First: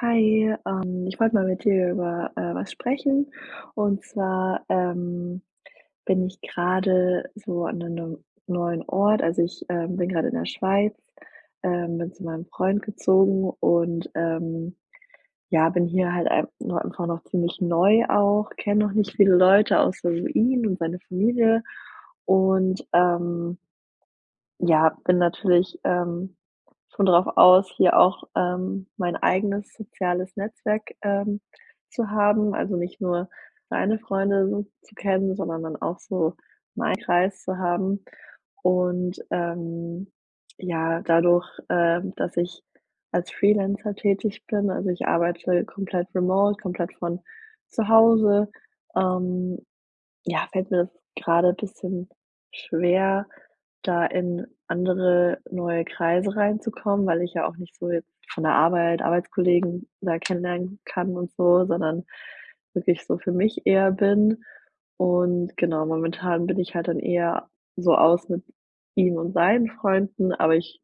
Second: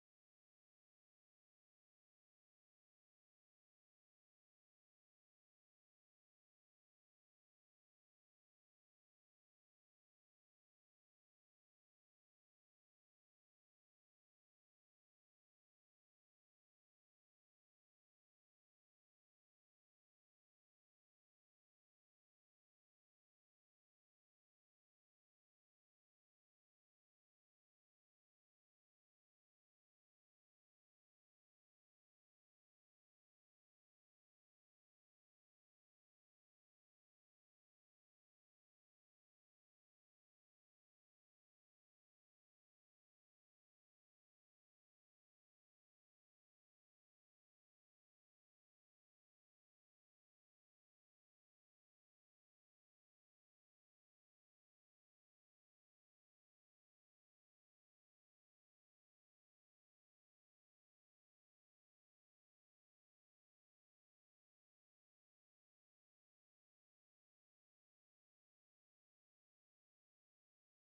Hi, ähm, ich wollte mal mit dir über, äh, was sprechen und zwar, ähm, bin ich grade so an 'ne 'nem neuen Ort. Also, ich, ähm, bin grade in der Schweiz, ähm, bin zu meinem Freund gezogen und, ähm, ja, bin hier halt ein nur einfach noch ziemlich neu auch, kenne noch nicht viele Leute außer nur ihn und seine Familie und, ähm ja bin natürlich, ähm, schon drauf aus hier auch, ähm, mein eigenes soziales Netzwerk, ähm, zu haben, also, nicht nur seine Freunde so zu kennen, sondern dann auch so meinen Kreis zu haben. Und, ähm, ja, dadurch, äh, dass ich als Freelancer tätig bin, also, ich arbeite komplett remote, komplett von zu Hause, ähm, ja, fällt mir das gerade bisschen schwer da in andere neue Kreise reinzukommen, weil ich ja auch nicht so jetzt von der Arbeit Arbeitskollegen da kennenlernen kann und so sondern wirklich so für mich eher bin. Und genau, momentan bin ich halt dann eher so aus mit ihm und seinen Freunden aber ich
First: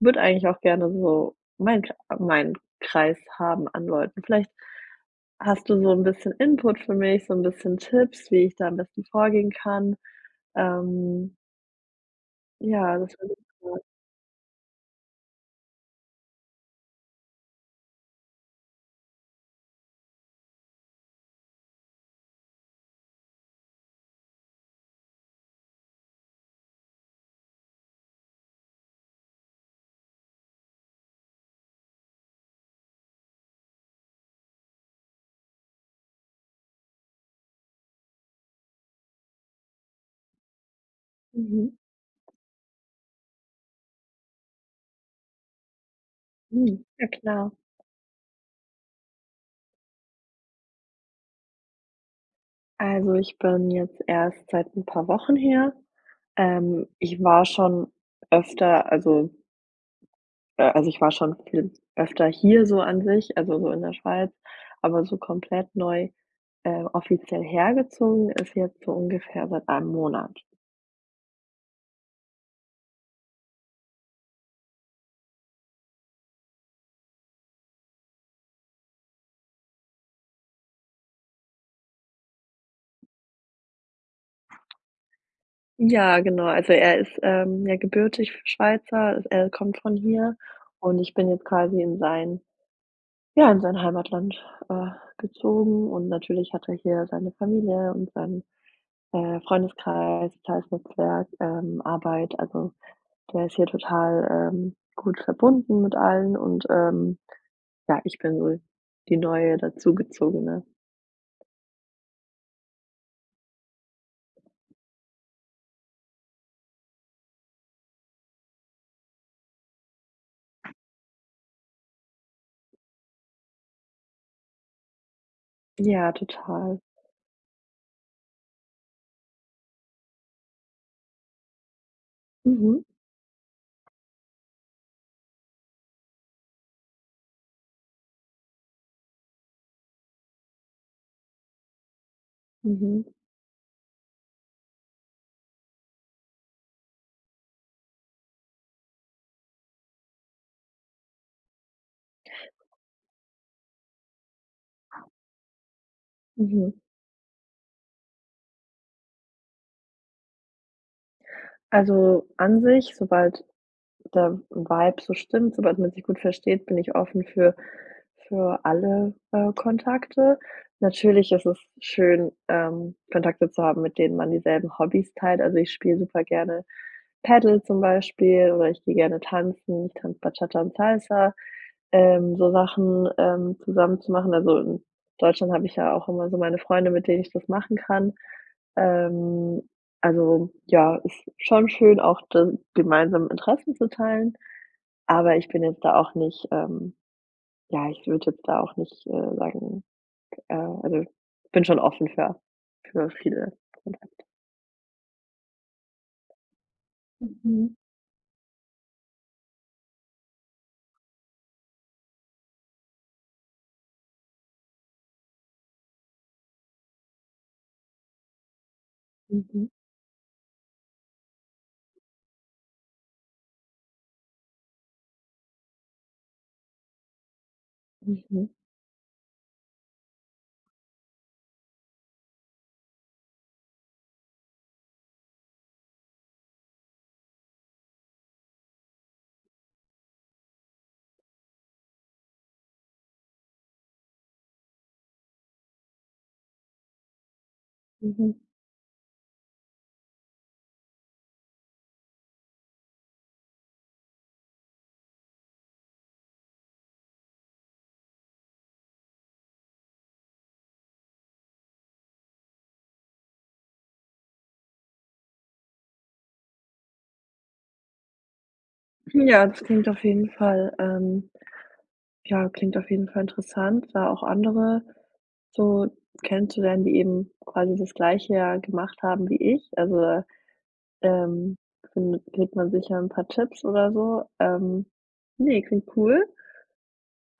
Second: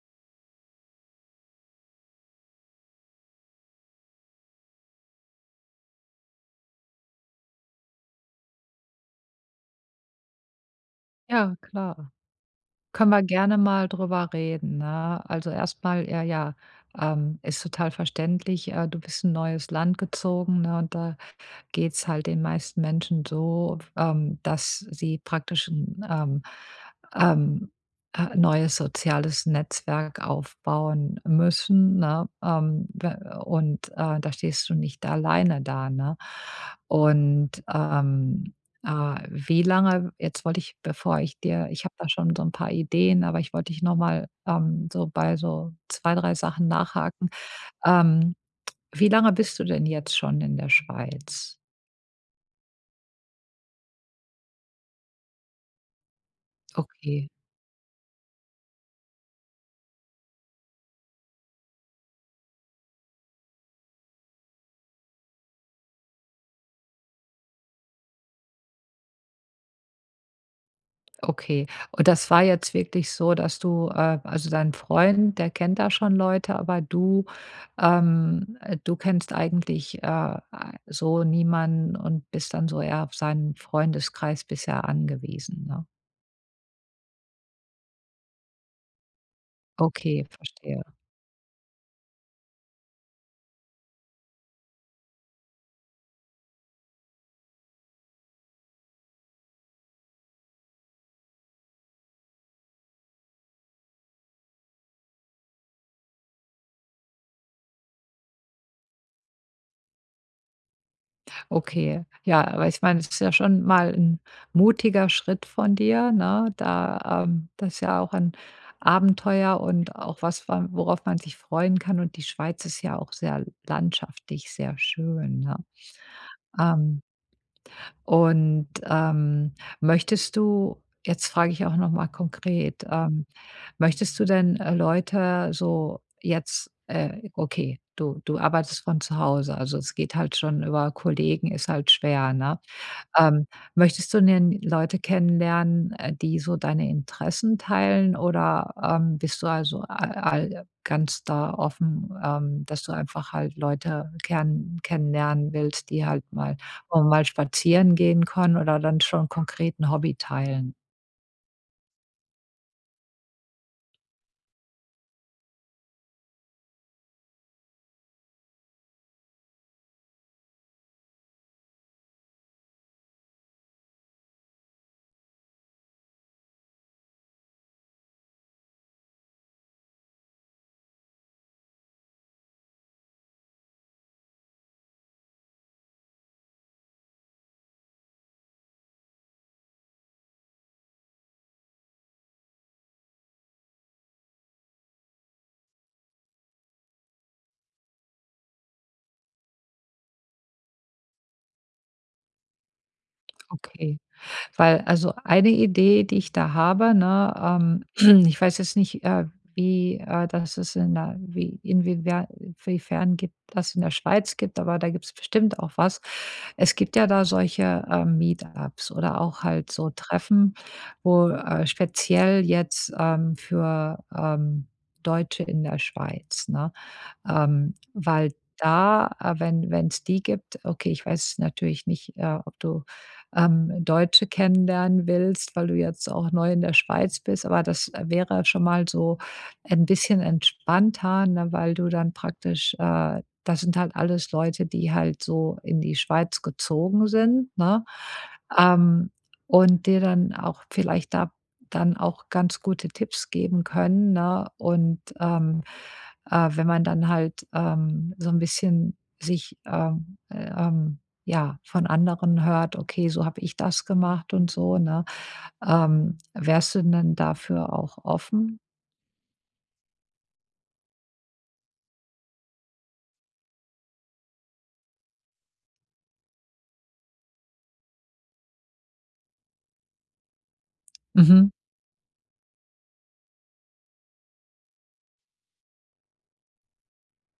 würde eigentlich auch gerne so mein Krei meinen Kreis haben an Leuten. Vielleicht hast du so 'n bisschen Input für mich, so 'n bisschen Tipps, wie ich da am besten vorgehen kann? Ähm Ja, klar. ja, Können das wir wäre gerne super. mal drüber reden, ne? Also, erst mal, äh, ja, ähm, ist total verständlich. Äh, du bist in 'n neues Land gezogen, ne? Und da geht es halt den meisten Menschen so f ähm, dass sie praktisch 'n, ähm, ähm, äh 'n neues soziales Netzwerk aufbauen müssen, ne? Ähm, w und, äh, da stehst du nicht alleine da, ne? Und, ähm, äh, wie lange jetzt wollte ich, bevor ich dir Mhm. ich habe da schon so 'n paar Ideen, aber ich wollte dich noch mal, ähm so bei so 2, 3 Sachen Hm, ja nachhaken. klar. Ähm, wie lange bist du denn jetzt schon in der Schweiz? Also, ich bin jetzt erst seit 'n paar Wochen hier. Ähm. Ich Okay. war schon öfter also äh, also, ich war schon viel öfter hier so an sich, also, so in der Schweiz. Aber so komplett neu, äh, offiziell hergezogen ist jetzt so ungefähr seit 1 Monat. Okay. Und das war jetzt wirklich so, dass du, äh also, dein Freund, der kennt da schon Leute, aber du, ähm du kennst eigentlich, äh, so niemanden und bist dann so eher auf seinen Freundeskreis bisher angewiesen, ne? Ja, genau. Also, er ist, ähm, ja, gebürtig Schweizer. Er kommt von Okay, hier verstehe. und ich bin jetzt quasi in sein ja, in sein Heimatland, äh, gezogen und natürlich hat er hier seine Familie und seinen, äh, Freundeskreis, soziales Netzwerk, ähm, Arbeit. Also, der ist hier total, ähm, gut verbunden mit allen und, ähm, ja, ich bin wohl die Neue, dazu Gezogene. Okay, ja, weil ich meine, das ist ja schon mal 'n mutiger Schritt von dir, ne, da, ähm das ist ja auch ein Abenteuer und auch was, wa worauf man sich freuen kann. Und die Schweiz ist ja auch sehr landschaftlich sehr schön, ne? Ja, total. Ähm und, ähm, möchtest du jetzt frage ich auch noch mal Mhm. konkret, ähm, möchtest du denn, äh, Leute so jetzt, äh okay, du du arbeitest von zu Hause, also, es geht halt schon über Kollegen ist halt schwer, ne? Mhm. Ähm, möchtest du denn Leute kennenlernen, äh, die so deine Interessen teilen oder, ähm, bist du also a all ganz da offen, ähm, dass du einfach halt Leute gern kennenlernen willst, die halt mal Mhm. auch mal spazieren gehen können oder dann schon konkret 'n Hobby teilen? Also, an sich, sobald der Vibe so stimmt, sobald man sich gut versteht, bin ich offen für für alle, äh, Kontakte. Natürlich ist es schön, ähm, Kontakte zu haben, mit denen man dieselben Hobbys teilt. Also, ich spiele super gerne Paddle zum Beispiel oder ich gehe gerne tanzen, ich kann Bachata und Salsa, ähm, so Sachen, ähm, zusammen zu machen. Also, in Deutschland habe ich ja auch immer so meine Freunde, mit denen ich das machen kann. Ähm, also, ja, ist schon schön auch dann gemeinsam Interessen zu teilen, aber ich bin jetzt da auch nicht, ähm ja, ich würde jetzt da auch nicht, äh, sagen, äh also, bin schon offen für für viele Okay, Kontakte. weil also, eine Idee, die ich da habe, ne, Mhm. ähm, ich weiß jetzt nicht, äh, wie äh, das ist in der wie inwiefern wiefern gibt das in der Schweiz gibt, aber da gibt es bestimmt auch was. Es gibt ja da solche, äh, Meetups oder auch Mhm. halt so Treffen, wo, äh speziell jetzt, ähm, für, ähm, Deutsche in der Schweiz, ne? Ähm, weil Mhm. da wenn wenn es die gibt okay, ich weiß jetzt natürlich nicht, äh, ob du, ähm, Deutsche kennenlernen willst, weil du jetzt auch neu in der Schweiz bist, aber das wäre schon mal so ein bisschen entspannter, ne? Weil du dann praktisch, äh das sind halt alles Leute, die halt so in die Schweiz gezogen sind, ne? Mhm. Ähm, und dir dann auch vielleicht da dann auch ganz gute Tipps geben können, ne? Und, ähm, äh, wenn man dann halt, ähm, so `n bisschen sich, äh, ähm ja, von anderen hört: „Okay, so habe ich das gemacht.“ Und so, ne? Ähm, wärst du denn dafür auch offen? Ja, das klingt auf jeden Fall ähm, ja, klingt auf jeden Fall interessant, da auch andere so kennenzulernen, die eben quasi das Gleiche ja gemacht haben wie ich. Also, äh, Mhm. ähm, findet kriegt man sicher 'n paar Tipps oder so. Ähm, ne, klingt cool.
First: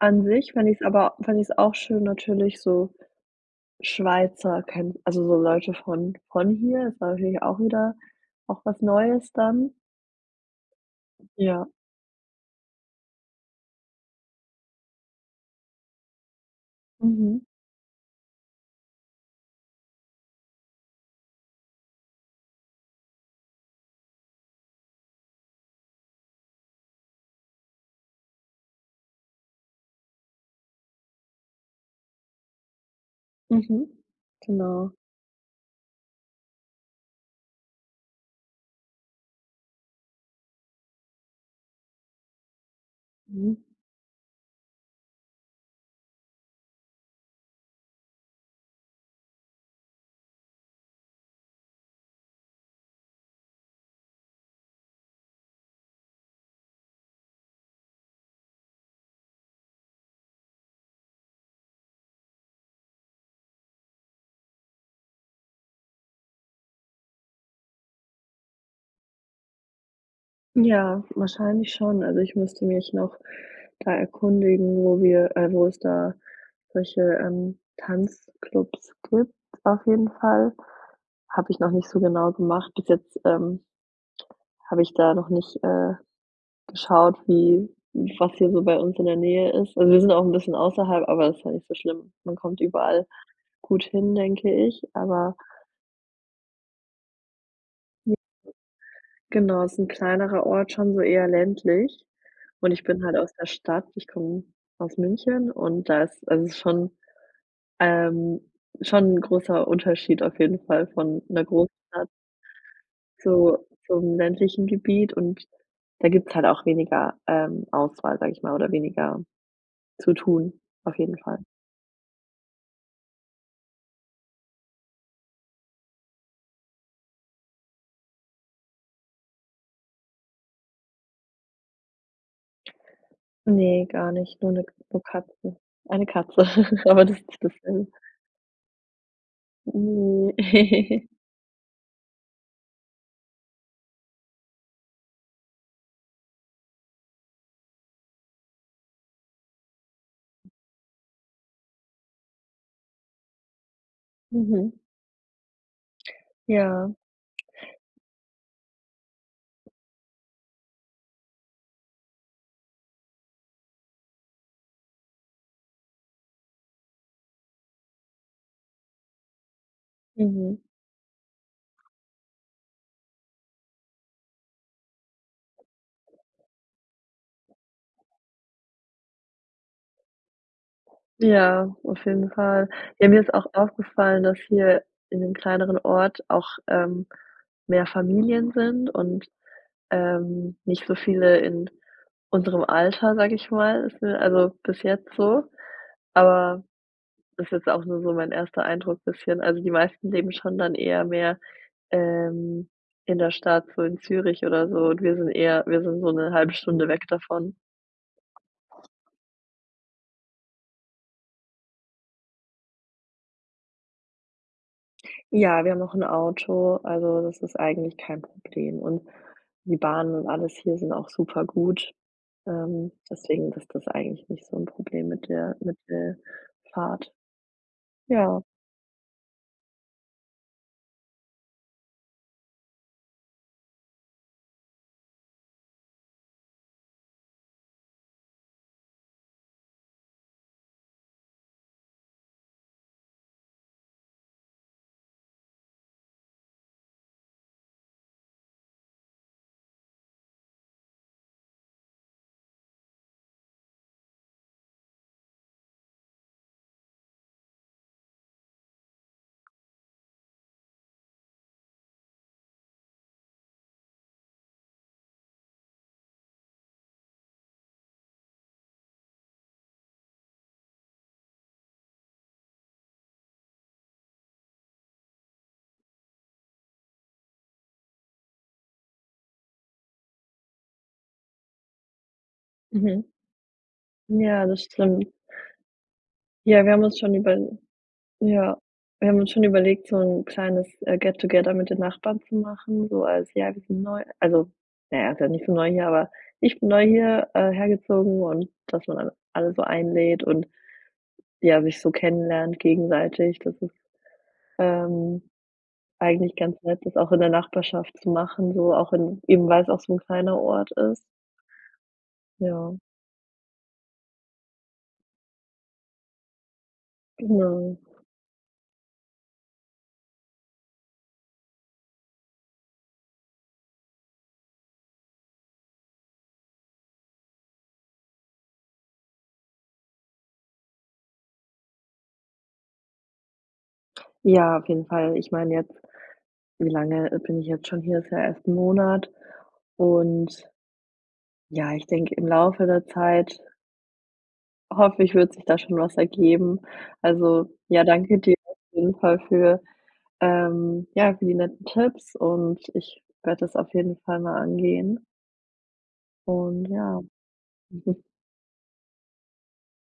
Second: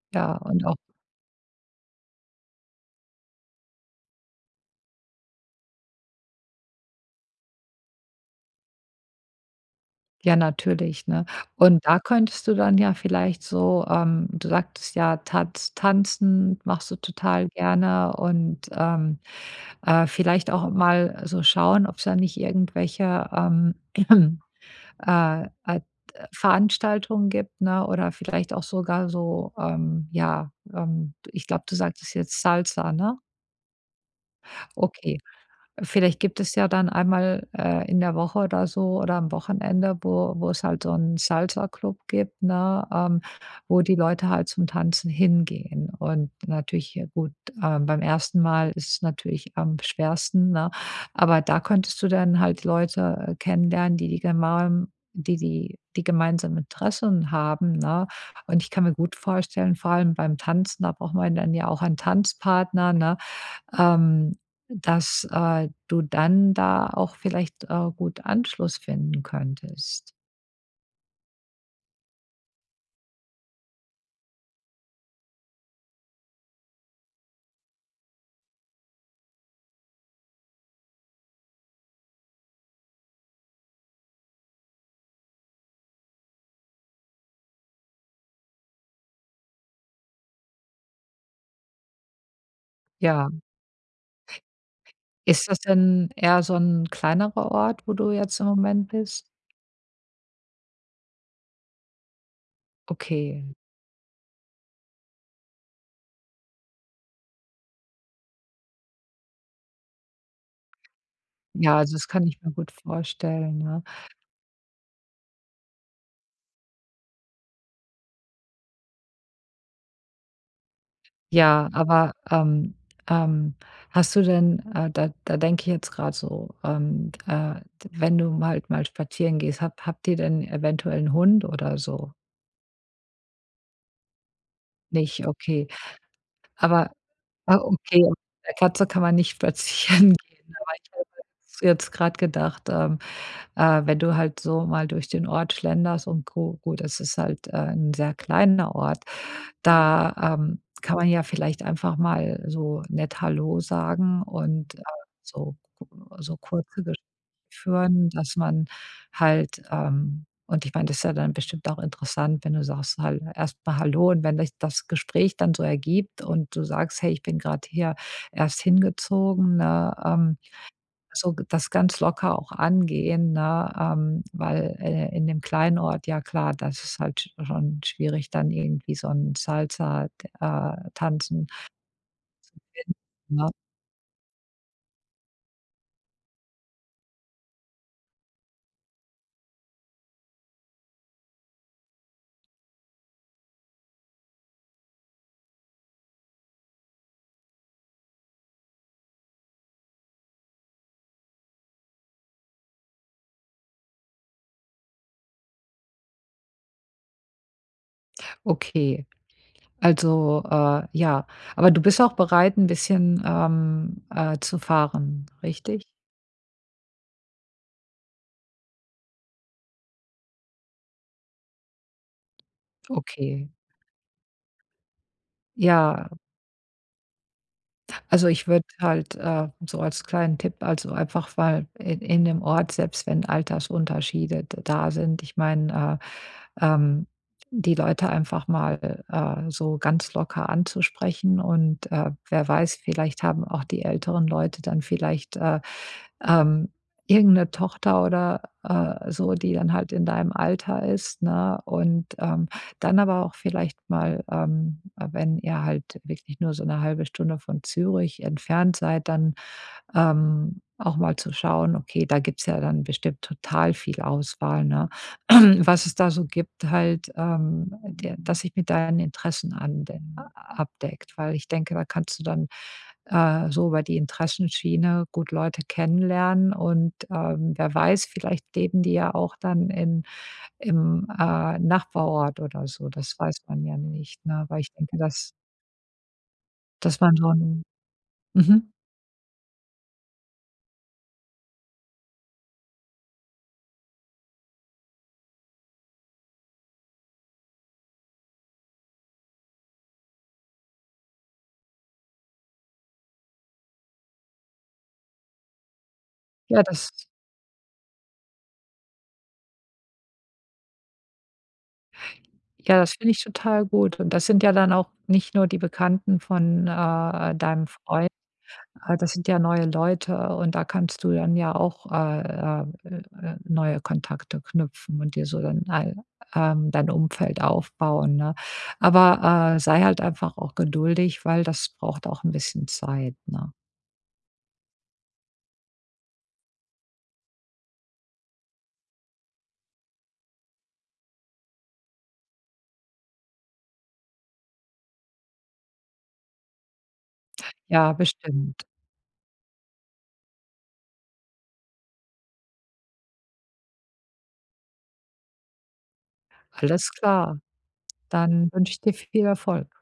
An Ja sich und fände auch ich's aber fände ich's auch schön natürlich so Schweizer kennen also, so Leute von von hier. Ist natürlich auch wieder auch was Neues dann. Ja, natürlich, ne? Ja. Und da könntest du dann ja vielleicht so, ähm du sagtest ja, Tanz Tanzen machst du Mhm. total gerne und, ähm, äh, vielleicht auch mal so schauen, ob's da nicht irgendwelche, ähm, äh, äh, t Veranstaltungen gibt, ne, oder vielleicht auch sogar so, ähm, ja, ähm, d ich glaube, du sagtest jetzt „Salsa“, ne? Mhm, genau. Okay, äh, vielleicht gibt es ja dann einmal äh, in der Woche oder so oder am Wochenende, wo wo es halt so 'n Salsaclub gibt, ne, ähm, Mhm. wo die Leute halt zum Tanzen hingehen. Und natürlich, ja gut, ähm, beim 1. Mal ist es natürlich am schwersten, ne, aber da könntest du dann halt Leute, äh, kennenlernen, die die gema die die die gemeinsamen Interessen haben, ne? Und ich kann mir gut vorstellen, vor allem beim Tanzen, da braucht man dann ja auch einen Tanzpartner, ne, ähm, dass, äh, du dann da auch vielleicht, äh, gut Anschluss finden könntest. Ja, wahrscheinlich schon. Also, ich müsste mich noch da erkundigen, wo wir, äh wo es da solche, ähm, Tanzclubs gibt auf jeden Fall. Habe ich noch nicht so genau gemacht bis jetzt, ähm habe ich da noch nicht, äh, geschaut wie was hier so bei uns in der Nähe ist. Und wir sind auch 'n bisschen außerhalb, aber das ist ja nicht so schlimm. Man kommt überall Ja. gut hin denke ich, aber Ist das denn eher so 'n kleinerer Ort, wo du [unintelligible] jetzt im Moment bist? Genau, ist 'n kleinerer Ort, schon so eher ländlich und ich bin halt aus Okay. der Stadt, ich komme aus München und da ist also, ist schon, ähm, schon 'n großer Unterschied auf jeden Fall von 'ner Ja, also, Großstadt das kann ich mir gut zu vorstellen, ne? zum ländlichen Gebiet und da gibt es halt auch weniger, ähm, Auswahl, sage ich mal oder weniger zu tun auf jeden Fall. Ja, aber, ähm, ähm, hast du denn, äh da da denke ich jetzt grad so, ähm, äh wenn du mal im Wald mal spazieren gehst, habt habt ihr denn eventuell 'n Hund oder so? Ne, gar nicht, nur 'ne K nur Nicht, Katzen, okay. eine Katze, Aber aber das ist nicht das ah, selbe. okay, 'ne Katze kann man nicht spazieren Ne. gehen, aber ich habe jetzt grade gedacht, ähm, äh, wenn du halt so mal durch den Ort schlenderst und gu gut, es ist halt, äh, 'n sehr kleiner Ort, da, ähm, kann man ja vielleicht einfach mal so nett hallo sagen und, Mhm. äh, so k so kurze Ja. Gespräche führen, dass man halt, ähm und ich meine, das ist ja dann bestimmt auch interessant, wenn du sagst halt erst mal hallo und wenn sich das Gespräch dann so ergibt und du sagst: „Hey, ich bin grade hier erst hingezogen,“ ne? Ähm, Mhm. so g das ganz locker auch angehen, ne, ähm, weil, äh, in dem kleinen Ort, ja klar, das ist es halt sch schon schwierig dann irgendwie so 'n Salsa, d äh, tanzen Ja, auf jeden zu Fall. finden, Ja, mir ist auch ne? aufgefallen, dass hier in dem kleineren Ort auch, ähm, mehr Familien sind und, ähm, nicht so viele in unserem Alter, sage ich mal, fü also, bis jetzt so. Aber das jetzt auch nur so mein erster Eindruck bisschen. Also, die meisten leben schon dann eher mehr, ähm, in der Stadt, so in Zürich oder so und wir sind eher wir sind so 'ne 1/2 Stunde weg davon. Okay, also, äh ja. Aber du bist auch bereit, 'n bisschen, ähm, äh, zu fahren, Ja wir haben richtig? noch 'n Auto, also, das ist eigentlich kein Problem und die Bahn und alles hier sind auch super-gut, ähm, Okay. deswegen ist das eigentlich nicht so 'n Problem mit der mit Ja. der Fahrt. Also, Ja. ich würde halt, äh, so als kleinen Tipp, also, einfach mal in in dem Ort, selbst wenn Altersunterschiede d da sind, ich meine, äh, ähm, die Leute einfach mal, äh, so ganz locker anzusprechen und, äh, wer weiß, vielleicht haben auch die älteren Leute dann vielleicht, äh, ähm, irgendeine Tochter oder, äh, so, die dann halt in deinem Alter ist, ne? Und, ähm, dann aber auch vielleicht mal, ähm, äh, wenn ihr halt wirklich nur so 'ne 1/2 Stunde von Zürich entfernt seid, dann, ähm, auch mal zu schauen, okay, da gibt es ja dann bestimmt total viel Auswahl, ne? Was es da so gibt halt, ähm, der dass sich mit deinen Interessen anwen abdeckt, weil ich denke, da kannst du dann, äh, so über die Interessenschiene gut Leute kennenlernen und, ähm, wer weiß, vielleicht leben die ja auch dann in im, äh, Nachbarort oder so. Mhm. Das weiß man ja nicht, ne? Ja Weil das ich denke, stimmt. dass Ja wir haben uns dass schon man so überl 'n ja, mhm. wir haben uns schon überlegt so 'n kleines, äh, get together mit den Nachbarn zu machen, so als ja wir sind neu, also, na ja ist ja nicht so neu hier aber ich bin neu hier, äh, hergezogen und dass man all alle so einlädt und, ja, sich so kennenlernt gegenseitig das ist, ähm, eigentlich Ja, ganz nett dass das auch in der Nachbarschaft zu machen so auch in eben weil es auch so 'n kleiner Ort ist. Ja. Ja, das finde ich total gut und das sind ja dann auch nicht nur die Bekannten von, äh, deinem Genau. Freund, äh, das sind ja neue Leute und da kannst du dann ja auch, äh, ähm, äh, äh, neue Kontakte knüpfen und dir so dann ei ähm, dein Umfeld aufbauen, ne? Aber, äh, sei halt einfach auch geduldig, weil das braucht auch 'n bisschen Zeit, ne? Ja auf jeden Fall. Ich meine jetzt, wie lange bin ich jetzt schon hier? Ist ja erst 'n Monat und ja ich denke im Laufe der Zeit hoffe ich, wird sich da schon was ergeben. Also, ja Ja, danke dir auf bestimmt. jeden Fall für, ähm ja, für die netten Tipps und ich werde das auf jeden Fall mal angehen. Und, Alles ja. klar. Dann wünsche ich dir viel Erfolg.